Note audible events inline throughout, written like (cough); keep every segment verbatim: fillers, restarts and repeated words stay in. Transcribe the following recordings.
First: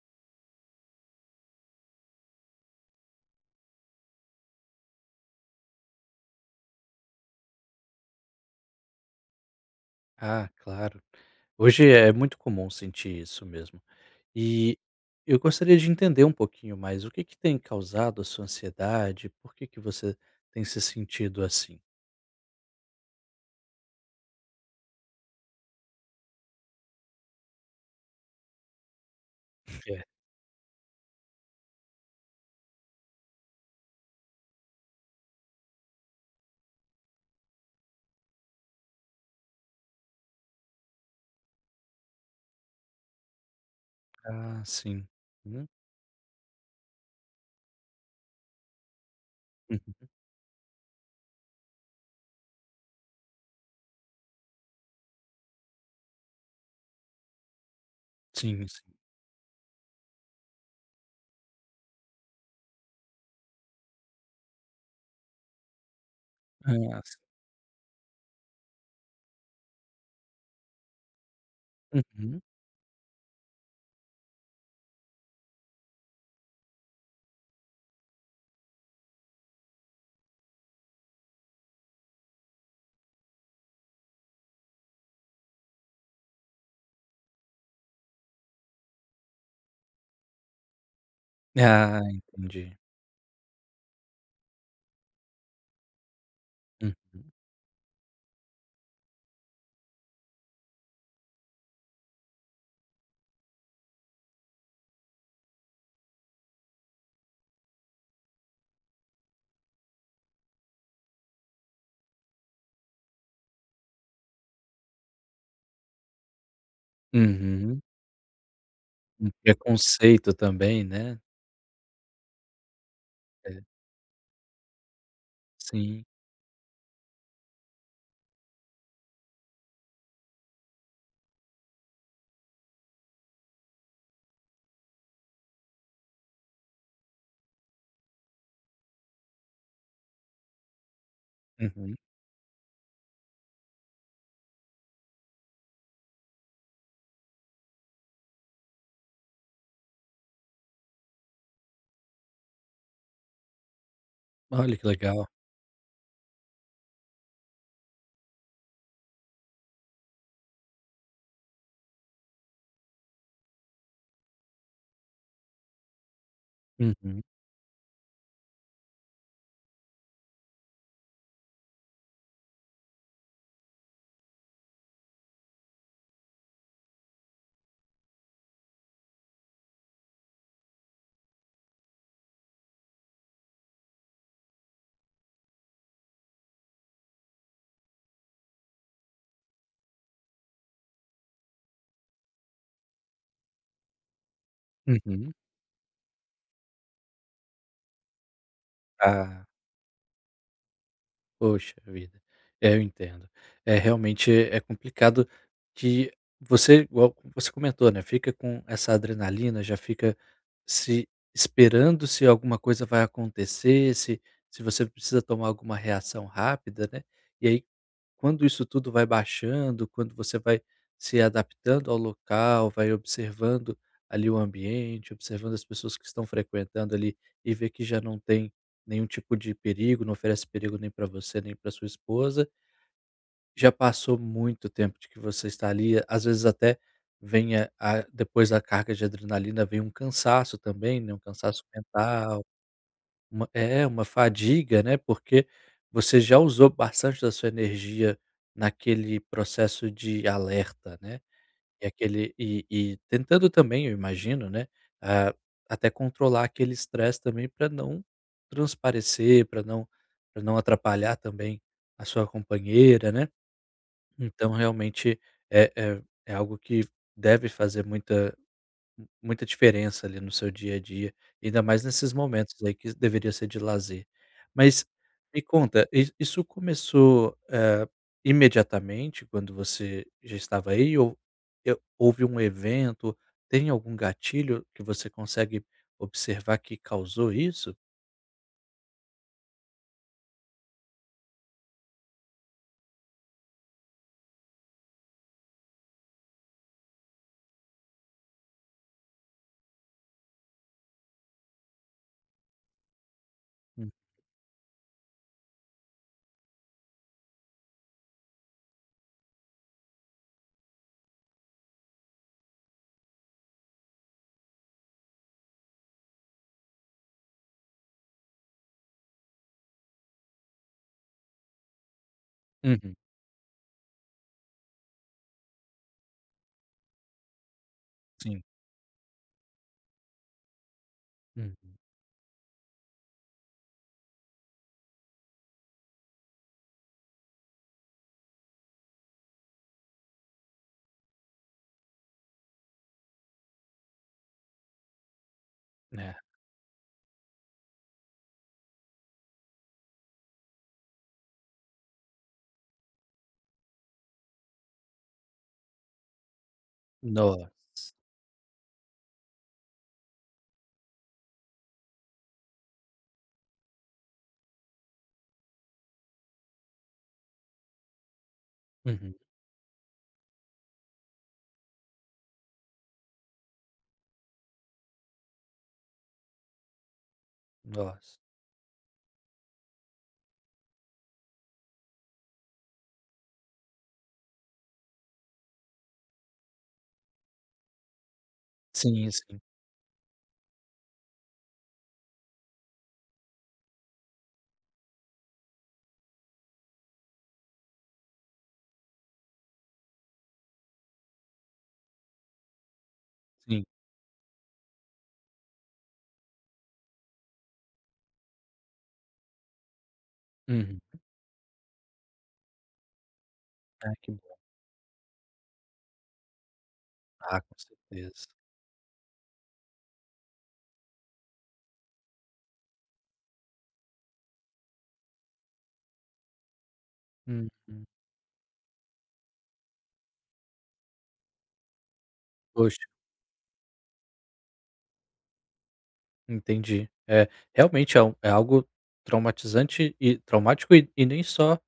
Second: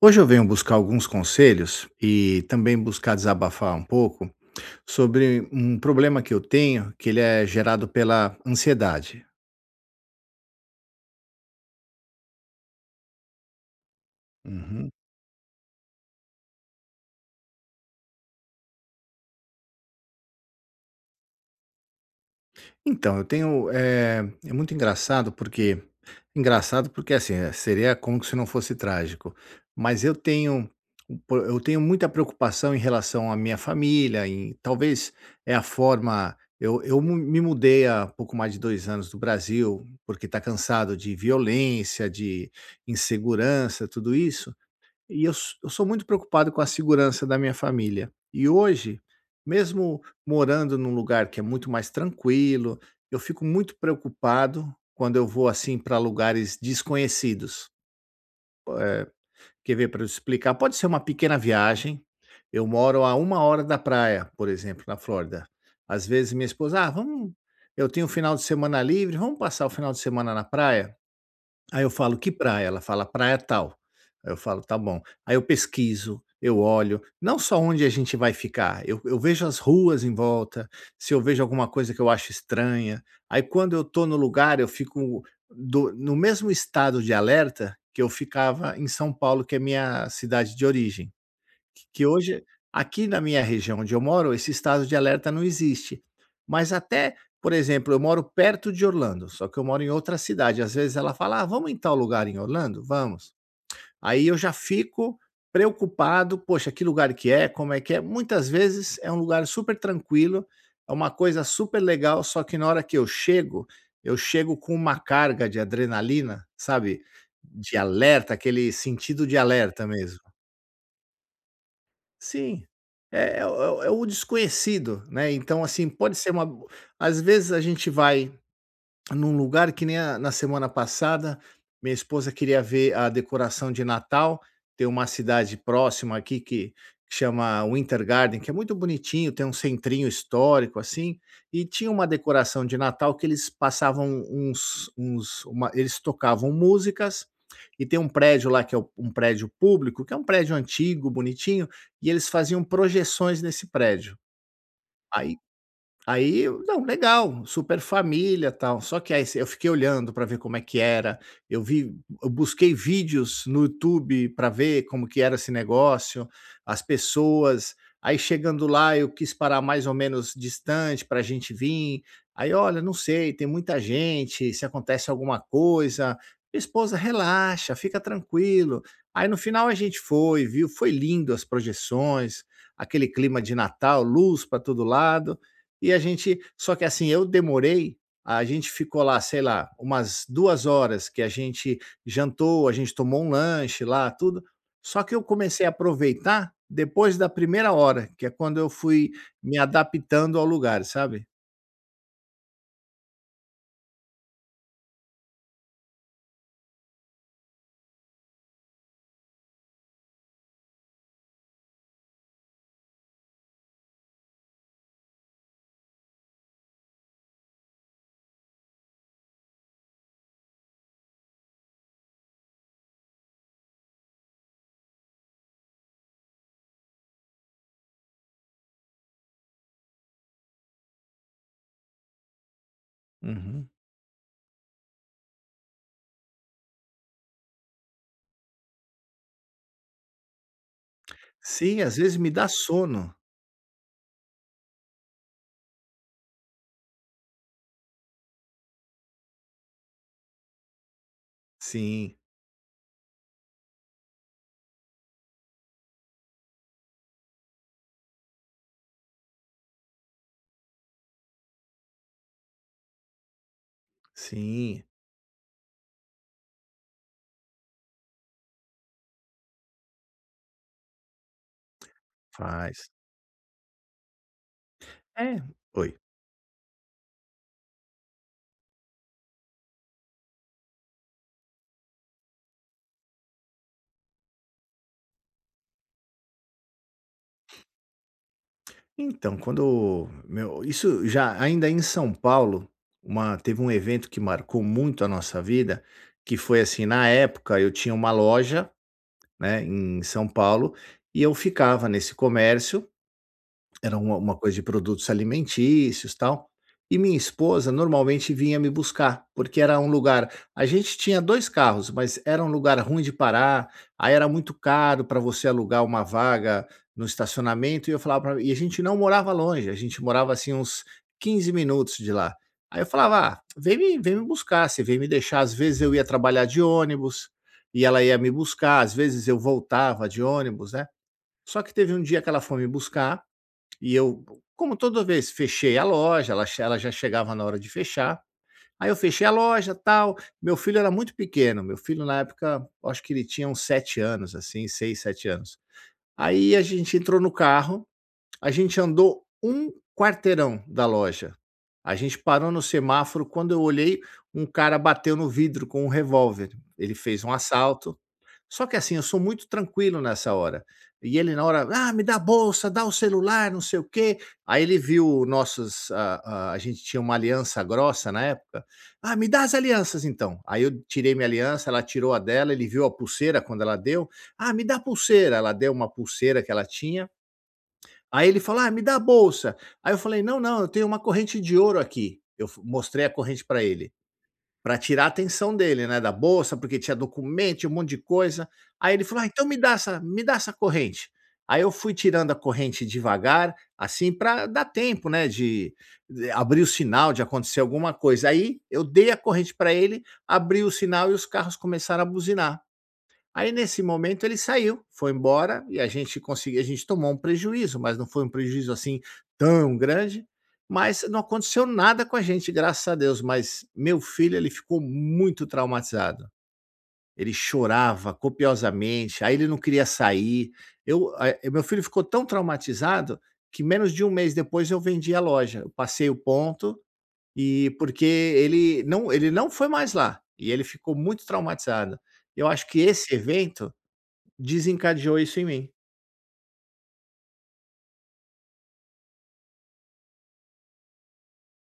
Hoje eu venho buscar alguns conselhos e também buscar desabafar um pouco sobre um problema que eu tenho, que ele é gerado pela ansiedade. Ah, claro. Hoje é muito comum sentir isso mesmo. E Uhum. eu gostaria de entender um pouquinho mais o que que tem causado a sua ansiedade, por que que você tem se sentido assim? Então, eu tenho, eh, é muito engraçado porque engraçado porque, assim, eh, seria como se não fosse trágico, mas É. eu tenho um po eu tenho muita preocupação em relação à minha família, em talvez é a forma eu eu mu me mudei há pouco mais de dois anos do Brasil, porque está cansado de violência, de insegurança, tudo isso, Ah, sim. e eu s eu Hum, sou muito preocupado com a segurança da minha família. E hoje, mesmo uhum. morando num lugar que é muito mais tranquilo, eu fico muito preocupado quando eu vou, assim, para lugares desconhecidos. Sim, sim. Quer ver, para eu explicar? Pode ser uma pequena viagem, eu moro a uma hora da praia, por exemplo, na Flórida. Às vezes minha esposa: "Ah, Ah, sim. vamos eu tenho o final de semana livre, vamos passar o final de semana na praia?" Aí eu falo: "Que Uhum. praia?" Ela fala: "Praia tal". Aí eu falo: "Tá bom". Aí eu pesquiso, eu olho, não só onde a gente vai ficar, eu eu vejo as ruas em volta, se eu vejo alguma coisa que eu acho estranha. Aí quando eu tô no lugar, eu fico do no mesmo estado de alerta que eu ficava em São Paulo, que é minha cidade de origem. Ah, Que hoje, entendi. aqui na minha região onde eu moro, esse estado de alerta não existe. Mas Uhum. até, por exemplo, eu moro perto de Orlando, só que eu moro em outra cidade. Às vezes ela fala: "Ah, vamos em tal lugar em Orlando? Vamos". Aí eu já fico preocupado: "Poxa, que lugar que é? Como é que é?". Muitas vezes é um lugar super tranquilo, é uma coisa super legal, só que na hora que eu chego, eu chego com uma carga de adrenalina, sabe, de Uhum. alerta, aquele sentido Um de alerta mesmo. preconceito também, né? Sim, é é o É, é o é o desconhecido, né, então, assim, sim. pode ser uma às vezes a gente vai num lugar que nem a na semana passada, minha esposa queria ver a decoração de Natal. Tem uma cidade próxima aqui que que chama Winter Garden, que é muito bonitinho, tem um centrinho histórico, assim, e tinha Uhum. uma decoração de Natal que eles passavam uns uns uma eles tocavam músicas, e tem um prédio lá que é o- um prédio público, que é um prédio antigo, bonitinho, e eles faziam projeções nesse prédio. Olha que legal. Aí Aí eu não, legal, super família, tal. Só que aí eu fiquei olhando para ver como é que era, eu vi eu busquei vídeos no YouTube para ver como que era esse negócio, as Uhum, pessoas. Aí chegando lá, eu quis parar mais ou menos distante para a gente vir. Aí: "Olha, não sei, tem muita gente, se acontece alguma coisa". Minha esposa: "Relaxa, fica tranquilo". Aí no final a gente foi, viu, foi lindo as projeções, aquele clima de Natal, luz para todo lado. E a gente Só que assim, eu demorei, a gente ficou lá, sei lá, umas duas horas que a gente jantou, a gente tomou um lanche lá, tudo. Só que eu uhum. comecei a aproveitar depois da primeira hora, que é quando eu fui Ah. me adaptando ao lugar, sabe. Poxa vida, é, eu entendo. É, realmente é complicado que você, igual você comentou, né, fica com essa adrenalina, já fica se esperando se alguma coisa vai acontecer, se se você precisa tomar alguma reação rápida, né, e aí quando isso tudo vai baixando, quando você vai se adaptando ao local, vai observando ali o ambiente, observando as pessoas que estão frequentando ali e vê que já não tem nenhum tipo de perigo, não oferece perigo nem para você, nem para sua esposa. Uhum. Já passou muito tempo de que você está ali, às vezes até vem a, a- depois da carga de adrenalina vem um cansaço também, né? Um cansaço Sim, às vezes me mental, dá sono. uma é, uma fadiga, né, porque você já usou bastante da sua energia naquele processo de alerta, né, e Sim, aquele e e tentando também, eu imagino, né, ah, até controlar aquele estresse também para não transparecer, para não para não atrapalhar também a sua companheira, né. Então sim, realmente é é é algo que deve fazer muita M muita diferença ali no seu dia a dia, ainda mais nesses momentos aí faz. que deveria ser de lazer. Mas É. me conta, Oi. i isso começou, eh, imediatamente quando você já estava aí ou eu houve um evento, tem algum gatilho que você consegue observar que causou isso? Então, quando meu isso já ainda em São Paulo, uma teve um evento que marcou muito a nossa vida, que foi assim, na época eu tinha uma loja, né, em São Paulo, e eu ficava nesse comércio, Hum, era uma uma coisa de produtos alimentícios, tal. E minha esposa normalmente vinha me buscar, porque era um lugar a gente tinha dois carros, mas era um lugar ruim de parar, aí era muito caro para você alugar uma vaga no estacionamento, e eu falava pra e a gente não morava longe, a gente morava, assim, uns quinze minutos de lá. Aí eu uhum, falava: "Ah, vem me vem me buscar, você vem me deixar". Às vezes eu ia trabalhar de ônibus, e ela ia me sim, buscar, às vezes eu voltava de ônibus, né. Só que uhum, teve um dia que ela foi me buscar e eu, como toda vez, fechei a loja, ela che ela já chegava na hora de fechar. Aí eu fechei a loja, tal. Meu filho era muito pequeno, meu filho na época, acho que ele tinha uns sete anos, assim, seis sete anos. é, Aí a gente entrou no carro. A gente andou um quarteirão da loja. A gente parou no semáforo, quando eu olhei, um cara bateu no vidro com um revólver. Ele fez um nossa, assalto. Só que assim, eu sou muito tranquilo nessa hora. E ele na hora: "Ah, me dá a bolsa, dá o celular, não sei o quê". Aí ele viu nossos, a, a, a gente tinha uma aliança grossa na época. uhum, "Ah, me dá as alianças então". Aí eu tirei minha aliança, ela tirou a dela, ele viu a pulseira quando ela deu. "Ah, me dá a pulseira". Ela deu uma pulseira que ela tinha. nossa, Aí ele falou: "Ah, me dá a bolsa". Aí eu falei: "Não, não, eu tenho uma corrente de ouro aqui". Eu f mostrei a corrente para ele, para tirar a atenção dele, né, da bolsa, porque tinha documento, tinha um monte de coisa. Aí sim, ele falou: "Ah, sim, então me dá essa me dá essa corrente". Aí eu fui tirando a corrente devagar, assim, para dar tempo, né, de de abrir o sinal, de acontecer alguma coisa. Aí eu dei a corrente para ele, abri o sinal e os carros começaram a buzinar. Aí sim, nesse momento ele saiu, foi embora e a gente conseguiu a gente tomou um prejuízo, mas não foi um prejuízo, assim, tão grande, uhum. mas não aconteceu nada com a gente, graças a Deus, mas Ah, meu que filho, bom, ele ficou muito traumatizado. Ele ah, com chorava certeza, copiosamente, aí ele não queria sair. Eu a Meu filho ficou tão traumatizado que menos de um mês depois eu vendi a loja. Eu passei o ponto uhum, e porque ele não ele não foi mais lá, e ele ficou muito traumatizado. Eu acho que poxa. esse evento desencadeou isso em mim. Entendi. É, realmente é um é algo traumatizante e traumático e e nem só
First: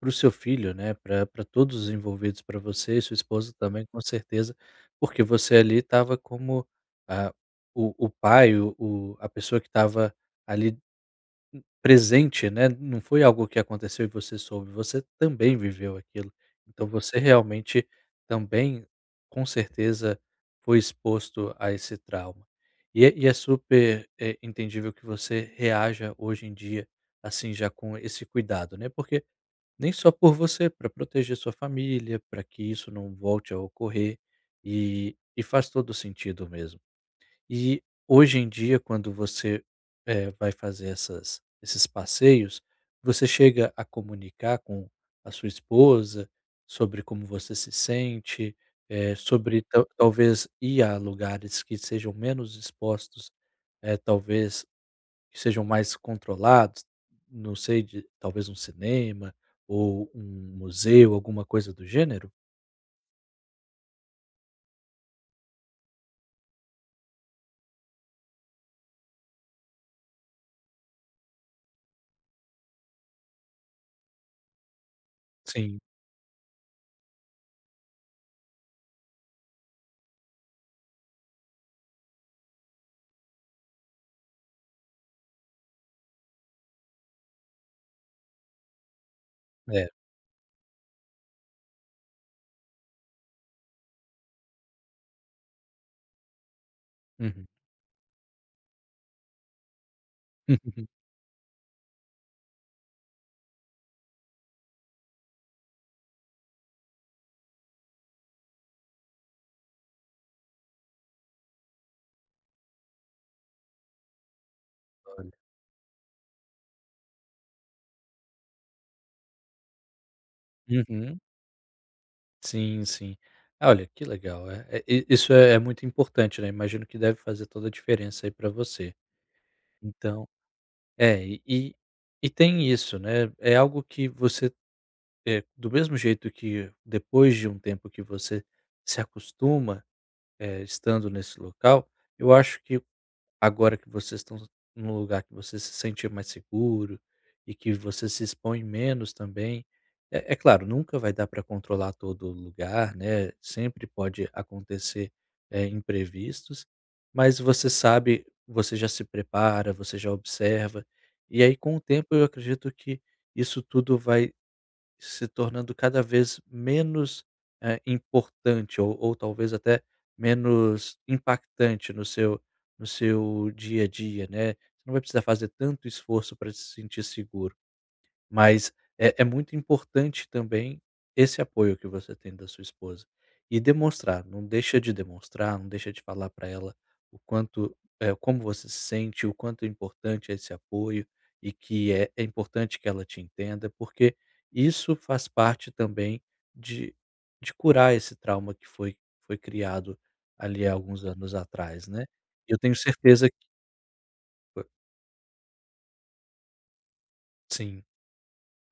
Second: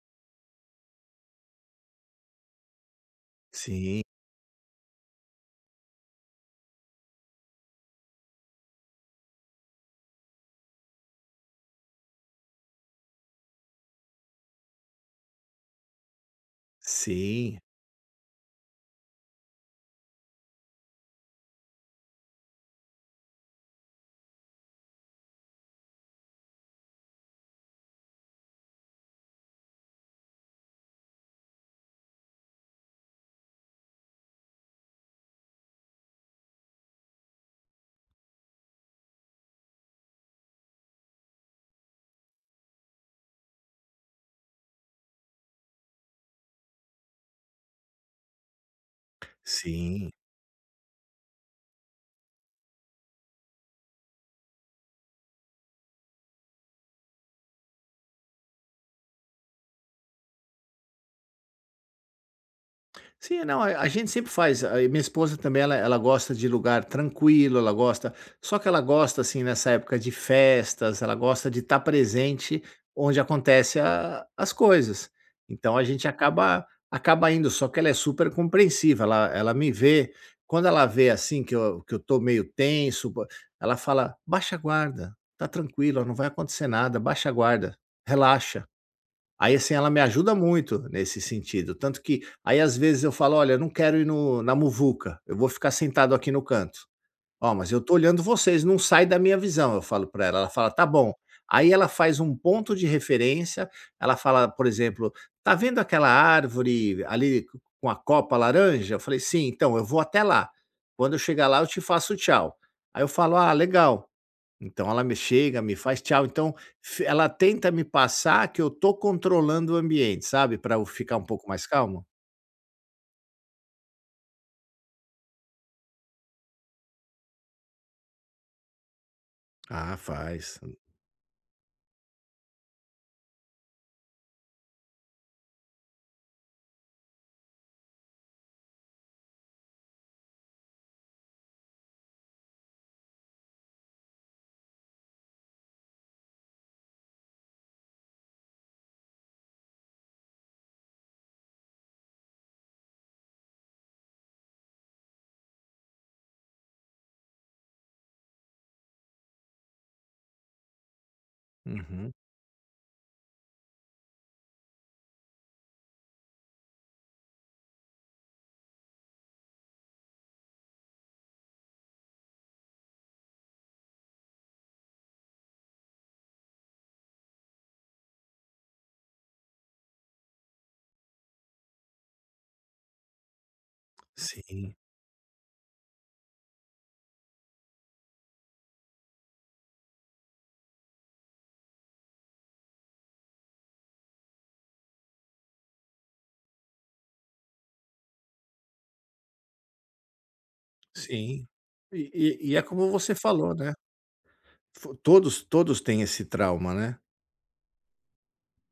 para o seu filho, né. Para pra todos os envolvidos, para você e sua esposa também, com Sim, certeza, porque você ali estava como, ah, o o pai, o o a pessoa que estava ali presente, né, não foi algo que aconteceu e você soube, você também viveu aquilo. Então você sim, realmente também, com certeza, foi exposto a esse trauma. E é e é super, eh, entendível que você reaja hoje em dia, assim, já com esse cuidado, né, porque nem só por você, para proteger sua família, para que isso não volte a ocorrer, e e faz todo sentido mesmo. E hoje em dia, quando você, eh, vai fazer essas esses passeios, você chega a comunicar com a sua esposa sobre como você se sente, eh, sobre tal sim. talvez ir a lugares que sejam menos expostos, eh, talvez que sejam mais controlados, não sei, de talvez um cinema ou um museu, alguma coisa do gênero? Sim, é, não, a a gente sempre faz, a minha esposa também ela ela gosta de lugar tranquilo, ela gosta só que ela gosta, assim, nessa época de festas, ela gosta de estar presente onde acontece as coisas. Então Sim, a gente acaba acaba indo, só que ela é super compreensiva, ela ela me vê, quando ela vê, assim, que eu que eu estou meio tenso, ba ela fala: "Baixa a guarda, tá tranquilo, não vai acontecer nada, baixa a guarda, relaxa". Aí, assim, é. ela me ajuda muito nesse sentido, tanto que aí às vezes eu falo: "Olha, eu não quero ir no na muvuca, eu vou ficar sentado aqui no canto". Uhum. "Ó, mas eu tô olhando vocês, não sai da minha visão", eu falo pra ela. Ela fala: "Tá (laughs) bom". Aí ela faz um ponto de referência, ela fala, por exemplo: "Tá vendo aquela árvore ali com a copa laranja?" Eu falei: "Sim, então eu vou até lá. Quando eu chegar lá eu te faço tchau". Aí eu falo: "Ah, legal". Então ela me Olha. chega, me faz tchau, então f ela tenta me passar que eu tô controlando o ambiente, sabe, para eu ficar Uhum. um pouco mais calmo. Sim, sim. Ah, olha, que legal, é é i isso é é muito importante, né, imagino que deve fazer toda a diferença aí para você. Ah, Então faz. é, e e e tem isso, né, é algo que você, eh, do mesmo jeito que depois de um tempo que você se acostuma, eh, estando nesse local, eu acho que agora que vocês estão num lugar que você se sente mais seguro e que você se expõe menos também. É, é claro, nunca vai dar para controlar todo lugar, né? Sempre pode acontecer, é, imprevistos, mas você sabe, você já se prepara, você já observa, e aí com o Uhum. tempo eu acredito que isso tudo vai se tornando cada vez menos, eh, importante ou ou talvez até menos impactante no seu no seu dia a dia, né. Você não vai precisar fazer tanto esforço para se sentir seguro. Mas é é muito importante também esse apoio que você tem da sua esposa. E demonstrar, não Sim, deixa de demonstrar, não deixa de falar para ela o quanto é como você se sente, o quanto é importante esse apoio e que é é importante que ela te entenda, porque isso faz parte também de de curar esse trauma que foi foi criado ali há alguns anos sim. atrás, E né. e e Eu É tenho como você certeza que falou, né, fo todos todos têm esse trauma, né. sim,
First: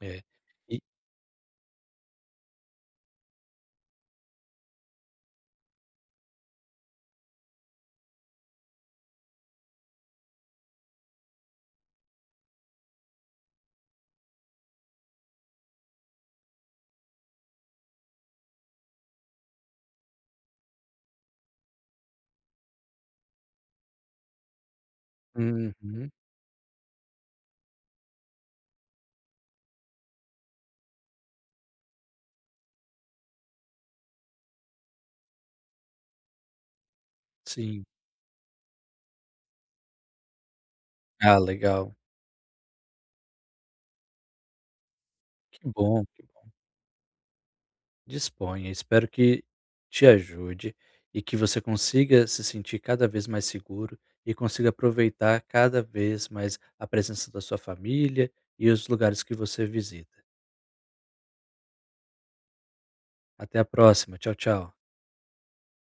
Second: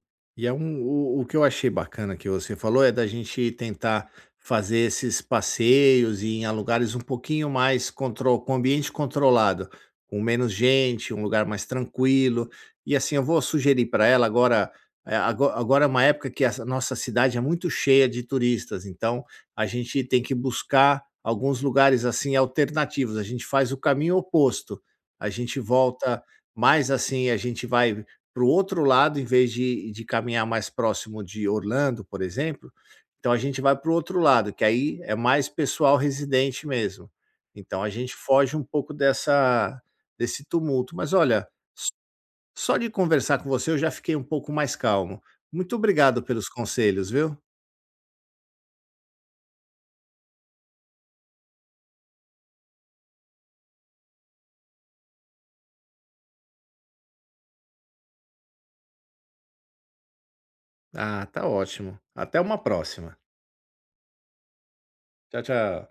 é. E, é E um o o que eu achei bacana que você falou é da gente tentar fazer esses passeios e em lugares um pouquinho mais contro com ambiente controlado, com menos gente, um lugar mais tranquilo. E assim, eu vou sugerir para ela agora, eh, ago agora é uma época que essa nossa cidade é muito cheia de turistas, então a gente tem que buscar alguns lugares, assim, alternativos, a gente faz o caminho oposto. A gente uhum, volta mais assim, a gente vai para o outro lado, em vez de de caminhar mais próximo de Orlando, por exemplo, então a gente vai para o outro lado, que aí é mais pessoal residente mesmo. Então sim. a gente foge um pouco dessa desse tumulto. Mas Ah, olha, s legal. só de conversar com você eu já fiquei um pouco mais calmo. Que Muito bom, obrigado que pelos bom. conselhos, viu. Disponha. Espero que te ajude e que você consiga se sentir cada vez mais seguro e consiga aproveitar cada vez mais a presença da sua família e os lugares que você visita. Ah, tá ótimo. Até uma próxima. Até a próxima. Tchau, tchau. Tchau, tchau.